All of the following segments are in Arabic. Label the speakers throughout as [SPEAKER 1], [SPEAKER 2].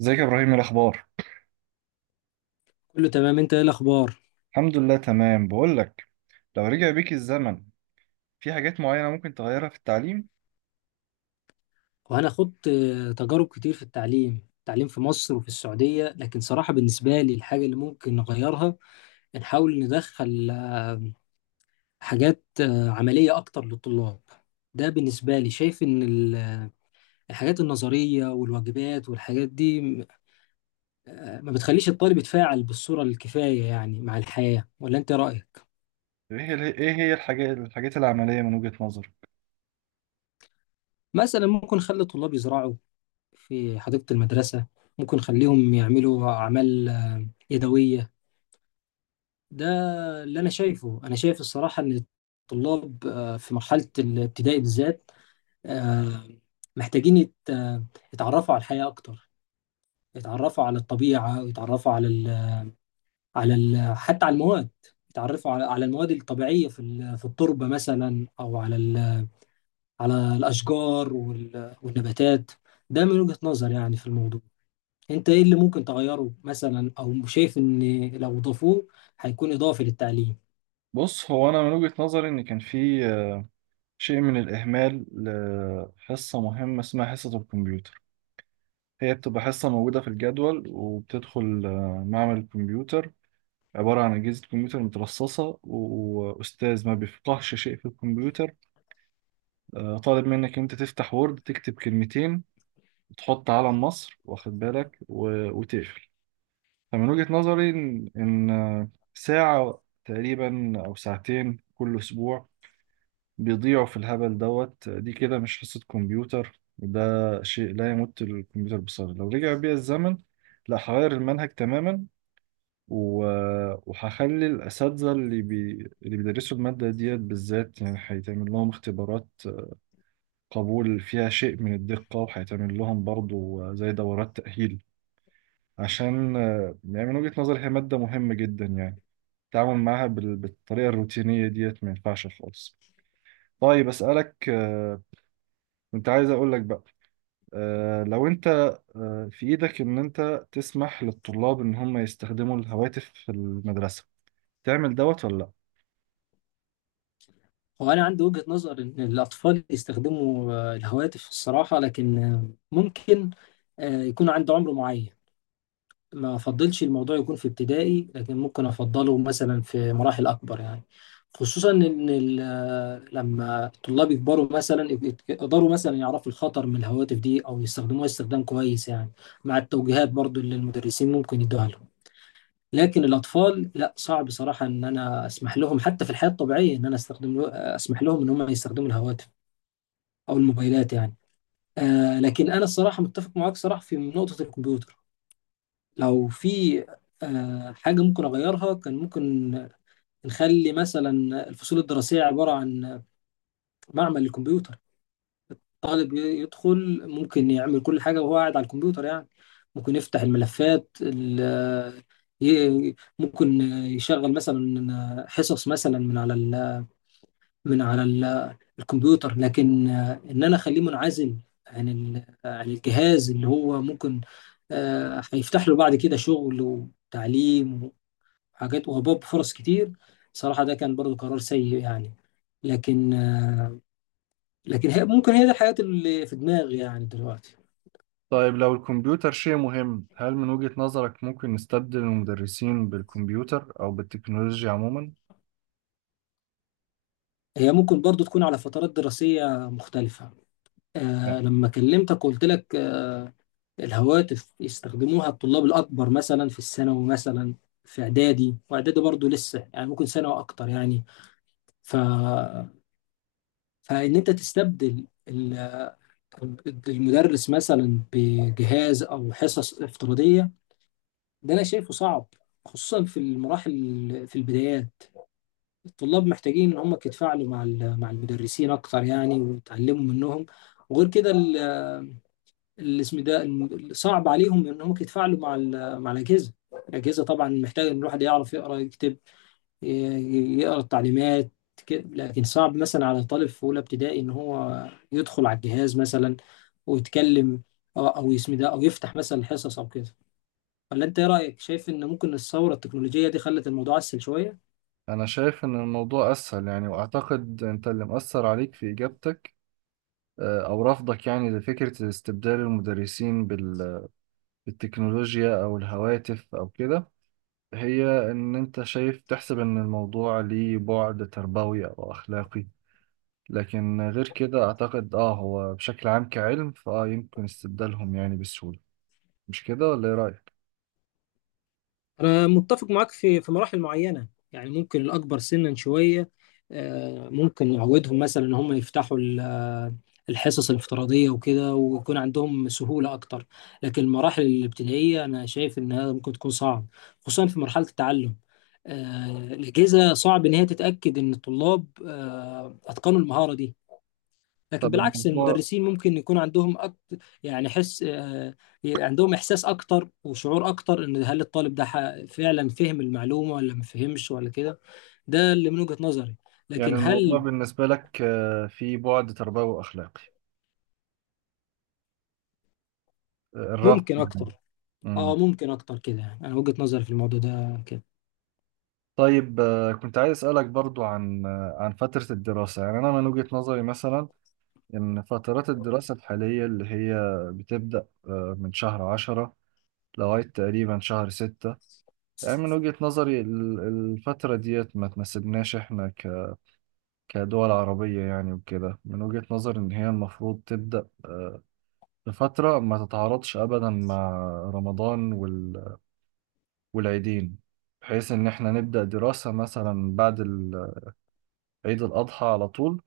[SPEAKER 1] ازيك يا ابراهيم؟ إيه الاخبار؟
[SPEAKER 2] كله تمام، انت ايه الاخبار؟
[SPEAKER 1] الحمد لله، تمام. بقول لك، لو رجع بيك الزمن، في حاجات معينه ممكن تغيرها في التعليم؟
[SPEAKER 2] وانا خدت تجارب كتير في التعليم. في مصر وفي السعودية، لكن صراحة بالنسبة لي الحاجة اللي ممكن نغيرها، نحاول ندخل حاجات عملية اكتر للطلاب. ده بالنسبة لي، شايف ان الحاجات النظرية والواجبات والحاجات دي ما بتخليش الطالب يتفاعل بالصورة الكفاية، يعني مع الحياة. ولا انت رأيك؟
[SPEAKER 1] ايه هي الحاجات العمليه من وجهه نظرك؟
[SPEAKER 2] مثلا ممكن نخلي الطلاب يزرعوا في حديقة المدرسة، ممكن نخليهم يعملوا أعمال يدوية. ده اللي انا شايفه. انا شايف الصراحه ان الطلاب في مرحله الابتدائي بالذات، آه، محتاجين يتعرفوا على الحياه اكتر، يتعرفوا على الطبيعه، ويتعرفوا على ال حتى على المواد. يتعرفوا على المواد الطبيعيه في في التربه مثلا، او على على الاشجار والنباتات. ده من وجهه نظر يعني في الموضوع. انت ايه اللي ممكن تغيره مثلا، او شايف ان لو ضافوه هيكون اضافي للتعليم؟
[SPEAKER 1] بص، هو انا من وجهه نظري ان كان في شيء من الاهمال لحصه مهمه اسمها حصه الكمبيوتر. هي بتبقى حصه موجوده في الجدول، وبتدخل معمل الكمبيوتر. عبارة عن أجهزة كمبيوتر مترصصة، وأستاذ ما بيفقهش شيء في الكمبيوتر. طالب منك أنت تفتح وورد، تكتب كلمتين، تحط علم مصر، واخد بالك، وتقفل. فمن وجهة نظري، إن ساعة تقريبا أو ساعتين كل أسبوع بيضيعوا في الهبل دوت دي. كده مش حصة كمبيوتر، ده شيء لا يمت الكمبيوتر بصله. لو رجع بيا الزمن، لا، هغير المنهج تماما. و... وهخلي الأساتذة اللي بيدرسوا المادة ديت بالذات، يعني هيتعمل لهم اختبارات قبول فيها شيء من الدقة، وهيتعمل لهم برضو زي دورات تأهيل. عشان يعني من وجهة نظري هي مادة مهمة جدا يعني. التعامل معاها بالطريقة الروتينية ديت ما ينفعش خالص. طيب، أسألك، كنت عايز أقول لك بقى، لو أنت في إيدك إن أنت تسمح للطلاب إن هم يستخدموا الهواتف في المدرسة، تعمل دوت ولا لأ؟
[SPEAKER 2] هو أنا عندي وجهة نظر إن الأطفال يستخدموا الهواتف الصراحة، لكن ممكن يكون عنده عمر معين. ما أفضلش الموضوع يكون في ابتدائي، لكن ممكن أفضله مثلا في مراحل أكبر يعني. خصوصا إن لما الطلاب يكبروا مثلا يقدروا مثلا يعرفوا الخطر من الهواتف دي، أو يستخدموها استخدام كويس يعني، مع التوجيهات برضو اللي المدرسين ممكن يدوها لهم. لكن الأطفال لا، صعب صراحة إن أنا أسمح لهم. حتى في الحياة الطبيعية إن أنا أستخدم له، أسمح لهم إن هم يستخدموا الهواتف أو الموبايلات يعني. آه لكن أنا الصراحة متفق معاك صراحة في نقطة الكمبيوتر. لو في حاجة ممكن أغيرها، كان ممكن نخلي مثلا الفصول الدراسية عبارة عن معمل للكمبيوتر. طالب يدخل، ممكن يعمل كل حاجة وهو قاعد على الكمبيوتر يعني. ممكن يفتح الملفات ممكن يشغل مثلا حصص مثلا من على ال الكمبيوتر. لكن ان انا اخليه منعزل عن عن الجهاز اللي هو ممكن هيفتح له بعد كده شغل وتعليم وحاجات، وهباب فرص كتير صراحة. ده كان برضو قرار سيء يعني. لكن لكن هي ممكن هي دي الحياة اللي في دماغي يعني دلوقتي.
[SPEAKER 1] طيب، لو الكمبيوتر شيء مهم، هل من وجهة نظرك ممكن نستبدل المدرسين بالكمبيوتر أو بالتكنولوجيا عموما؟
[SPEAKER 2] هي ممكن برضو تكون على فترات دراسية مختلفة.
[SPEAKER 1] لا.
[SPEAKER 2] آه لما كلمتك وقلت لك آه الهواتف يستخدموها الطلاب الأكبر، مثلا في الثانوي مثلا، في إعدادي. وإعدادي برضو لسه يعني، ممكن سنة وأكتر يعني. ف... فإن أنت تستبدل المدرس مثلا بجهاز أو حصص افتراضية، ده أنا شايفه صعب، خصوصا في المراحل، في البدايات. الطلاب محتاجين ان هم يتفاعلوا مع مع المدرسين اكتر يعني، ويتعلموا منهم. وغير كده الاسم ده صعب عليهم ان هم يتفاعلوا مع مع الاجهزه. الاجهزه طبعا محتاجه ان الواحد يعرف يقرا، يكتب، يقرا التعليمات كده. لكن صعب مثلا على طالب في اولى ابتدائي ان هو يدخل على الجهاز مثلا ويتكلم او اسم ده، او يفتح مثلا الحصص او كده. ولا انت ايه رايك؟ شايف ان ممكن الثوره التكنولوجيه دي خلت الموضوع اسهل شويه؟
[SPEAKER 1] أنا شايف إن الموضوع أسهل يعني، وأعتقد أنت اللي مأثر عليك في إجابتك أو رفضك، يعني لفكرة استبدال المدرسين بالتكنولوجيا أو الهواتف أو كده. هي إن أنت شايف تحسب إن الموضوع ليه بعد تربوي أو أخلاقي، لكن غير كده أعتقد هو بشكل عام كعلم، يمكن استبدالهم يعني بسهولة. مش كده ولا إيه رأيك؟
[SPEAKER 2] أنا متفق معاك في مراحل معينة يعني، ممكن الأكبر سنا شوية ممكن نعودهم مثلا إن هم يفتحوا الحصص الافتراضية وكده، ويكون عندهم سهولة أكتر. لكن المراحل الابتدائية أنا شايف إنها ممكن تكون صعب، خصوصا في مرحلة التعلم. الأجهزة صعب إن هي تتأكد إن الطلاب أتقنوا المهارة دي. لكن
[SPEAKER 1] طب
[SPEAKER 2] بالعكس
[SPEAKER 1] الموضوع
[SPEAKER 2] المدرسين ممكن يكون عندهم أكتر يعني حس آه، عندهم إحساس أكتر وشعور أكتر، إن هل الطالب ده فعلا فهم المعلومة ولا ما فهمش ولا كده. ده اللي من وجهة نظري.
[SPEAKER 1] يعني
[SPEAKER 2] لكن
[SPEAKER 1] الموضوع
[SPEAKER 2] هل
[SPEAKER 1] بالنسبة لك فيه بعد تربوي وأخلاقي، الرفض
[SPEAKER 2] ممكن
[SPEAKER 1] يعني.
[SPEAKER 2] أكتر؟ آه ممكن أكتر كده يعني. أنا وجهة نظري في الموضوع ده كده.
[SPEAKER 1] طيب، كنت عايز أسألك برضو عن فترة الدراسة. يعني أنا من وجهة نظري مثلا، إن فترات الدراسة الحالية اللي هي بتبدأ من شهر عشرة لغاية تقريبا شهر ستة. يعني من وجهة نظري الفترة ديت ما تناسبناش إحنا كدول عربية يعني، وكده من وجهة نظري إن هي المفروض تبدأ بفترة ما تتعارضش أبدا مع رمضان وال- والعيدين، بحيث إن إحنا نبدأ دراسة مثلا بعد عيد الأضحى على طول،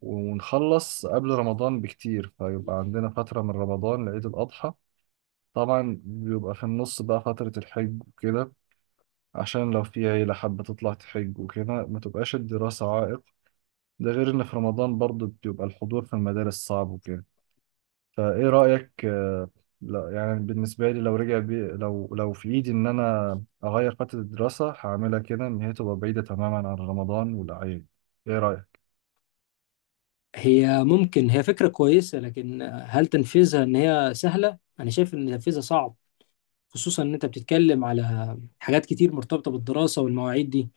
[SPEAKER 1] ونخلص قبل رمضان بكتير، فيبقى عندنا فترة من رمضان لعيد الأضحى. طبعا بيبقى في النص بقى فترة الحج وكده، عشان لو في عيلة حابة تطلع تحج وكده، ما تبقاش الدراسة عائق. ده غير إن في رمضان برضو بيبقى الحضور في المدارس صعب وكده. فإيه رأيك؟ لا يعني، بالنسبة لي لو رجع بي لو لو في إيدي إن أنا أغير فترة الدراسة، هعملها كده، إن هي تبقى بعيدة تماما عن رمضان والأعياد. إيه رأيك؟
[SPEAKER 2] هي ممكن هي فكرة كويسة، لكن هل تنفيذها إن هي سهلة؟ أنا شايف إن تنفيذها صعب، خصوصا إن أنت بتتكلم على حاجات كتير مرتبطة بالدراسة والمواعيد دي.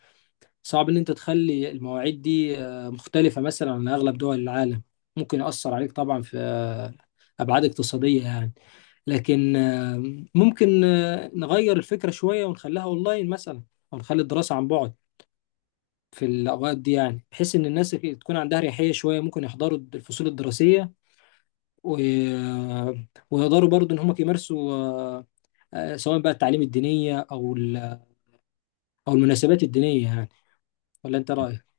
[SPEAKER 2] صعب ان انت تخلي المواعيد دي مختلفة مثلا عن اغلب دول العالم. ممكن يأثر عليك طبعا في ابعاد اقتصادية يعني. لكن ممكن نغير الفكرة شوية ونخليها اونلاين مثلا، او نخلي الدراسة عن بعد في الاوقات دي يعني، بحيث ان الناس تكون عندها اريحية شوية، ممكن يحضروا الفصول الدراسية و... آه، ويقدروا برضو ان هم يمارسوا، سواء بقى التعليم الدينية او المناسبات الدينية يعني. ولا انت رأيك؟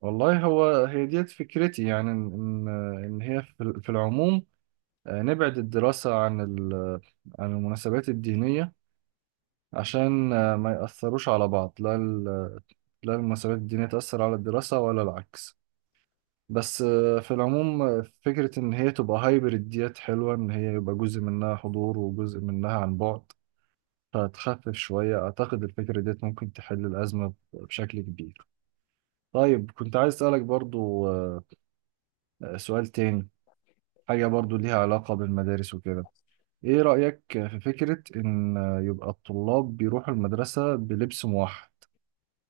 [SPEAKER 1] والله، هو هي ديت فكرتي، يعني ان إن هي في العموم، نبعد الدراسة عن عن المناسبات الدينية، عشان ما يأثروش على بعض. لا لا المناسبات الدينية تأثر على الدراسة، ولا العكس. بس، في العموم، فكرة ان هي تبقى هايبرد ديت حلوة، ان هي يبقى جزء منها حضور وجزء منها عن بعد، فتخفف شوية. أعتقد الفكرة ديت ممكن تحل الأزمة بشكل كبير. طيب، كنت عايز أسألك برضو، سؤال تاني، حاجة برضو ليها علاقة بالمدارس وكده. ايه رأيك في فكرة ان يبقى الطلاب بيروحوا المدرسة بلبس موحد؟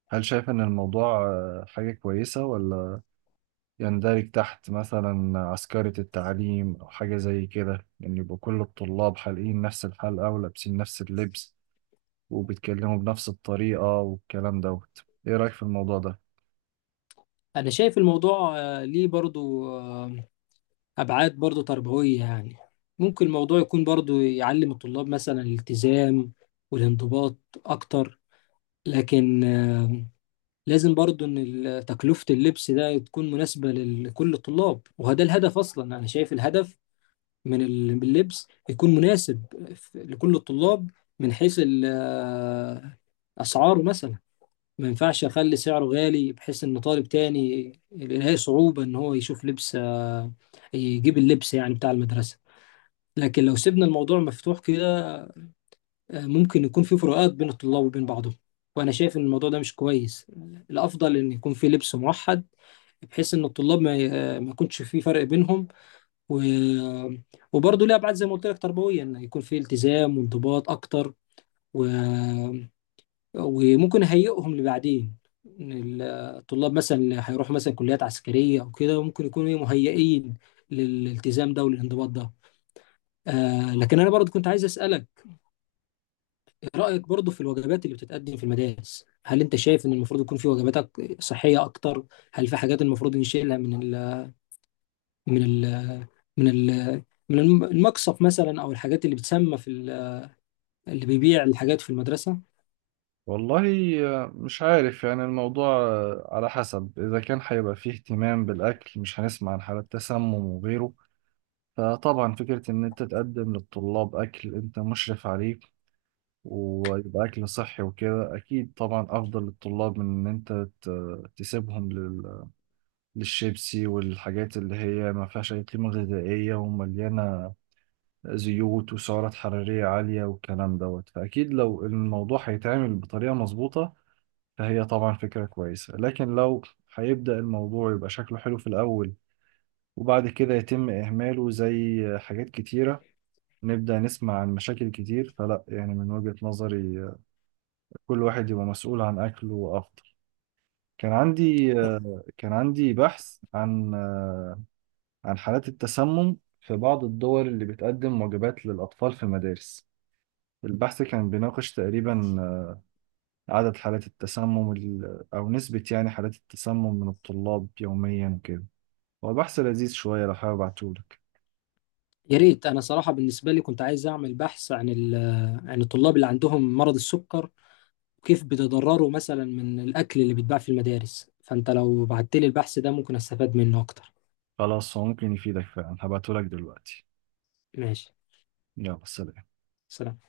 [SPEAKER 1] هل شايف ان الموضوع حاجة كويسة، ولا يندرج تحت مثلا عسكرة التعليم او حاجة زي كده؟ يعني يبقى كل الطلاب حالقين نفس الحلقة، ولابسين نفس اللبس، وبيتكلموا بنفس الطريقة والكلام دوت. ايه رأيك في الموضوع ده؟
[SPEAKER 2] انا شايف الموضوع ليه برضو ابعاد برضو تربويه يعني. ممكن الموضوع يكون برضو يعلم الطلاب مثلا الالتزام والانضباط اكتر. لكن لازم برضو ان تكلفه اللبس ده تكون مناسبه لكل الطلاب. وهذا الهدف اصلا، انا شايف الهدف من من اللبس يكون مناسب لكل الطلاب، من حيث اسعاره مثلا. ما ينفعش اخلي سعره غالي بحيث ان طالب تاني يلاقي صعوبة ان هو يشوف لبس آه، يجيب اللبس يعني بتاع المدرسة. لكن لو سيبنا الموضوع مفتوح كده، ممكن يكون في فروقات بين الطلاب وبين بعضهم، وانا شايف ان الموضوع ده مش كويس. الافضل ان يكون في لبس موحد، بحيث ان الطلاب ما ي- آه، ما يكونش في فرق بينهم. و... وبرضه ليه ابعاد زي ما قلت لك تربويه، ان يكون في التزام وانضباط اكتر. و... وممكن اهيئهم لبعدين، إن الطلاب مثلا اللي هيروحوا مثلا كليات عسكريه او كده، ممكن يكونوا إيه مهيئين للالتزام ده وللانضباط ده. آه لكن انا برضه كنت عايز اسالك، إيه رايك برضه في الوجبات اللي بتتقدم في المدارس؟ هل انت شايف ان المفروض يكون في وجبات صحيه اكتر؟ هل في حاجات المفروض نشيلها من من ال من ال المقصف مثلا، او الحاجات اللي بتسمى في اللي بيبيع الحاجات في المدرسه؟
[SPEAKER 1] والله، مش عارف، يعني الموضوع على حسب، إذا كان هيبقى فيه اهتمام بالأكل مش هنسمع عن حالات تسمم وغيره. فطبعا فكرة إن أنت تقدم للطلاب أكل أنت مشرف عليه، ويبقى أكل صحي وكده، أكيد طبعا أفضل للطلاب من إن أنت تسيبهم للشيبسي والحاجات اللي هي ما فيهاش أي قيمة غذائية، ومليانة زيوت وسعرات حرارية عالية والكلام دوت. فأكيد لو الموضوع هيتعمل بطريقة مظبوطة، فهي طبعا فكرة كويسة. لكن لو هيبدأ الموضوع يبقى شكله حلو في الأول، وبعد كده يتم إهماله زي حاجات كتيرة، نبدأ نسمع عن مشاكل كتير. فلا يعني، من وجهة نظري، كل واحد يبقى مسؤول عن أكله أفضل. كان عندي كان عندي بحث عن حالات التسمم في بعض الدول اللي بتقدم وجبات للأطفال في المدارس. البحث كان بيناقش تقريبا عدد حالات التسمم أو نسبة، يعني حالات التسمم من الطلاب يوميا وكده. هو بحث لذيذ شوية، لو حابب ابعتهولك.
[SPEAKER 2] يا ريت، انا صراحه بالنسبه لي كنت عايز اعمل بحث عن عن الطلاب اللي عندهم مرض السكر، وكيف بيتضرروا مثلا من الاكل اللي بيتباع في المدارس. فانت لو بعت لي البحث ده ممكن استفاد منه اكتر.
[SPEAKER 1] خلاص، هو ممكن يفيدك فعلا، هبعتهولك دلوقتي.
[SPEAKER 2] ماشي،
[SPEAKER 1] يلا، سلام.
[SPEAKER 2] سلام.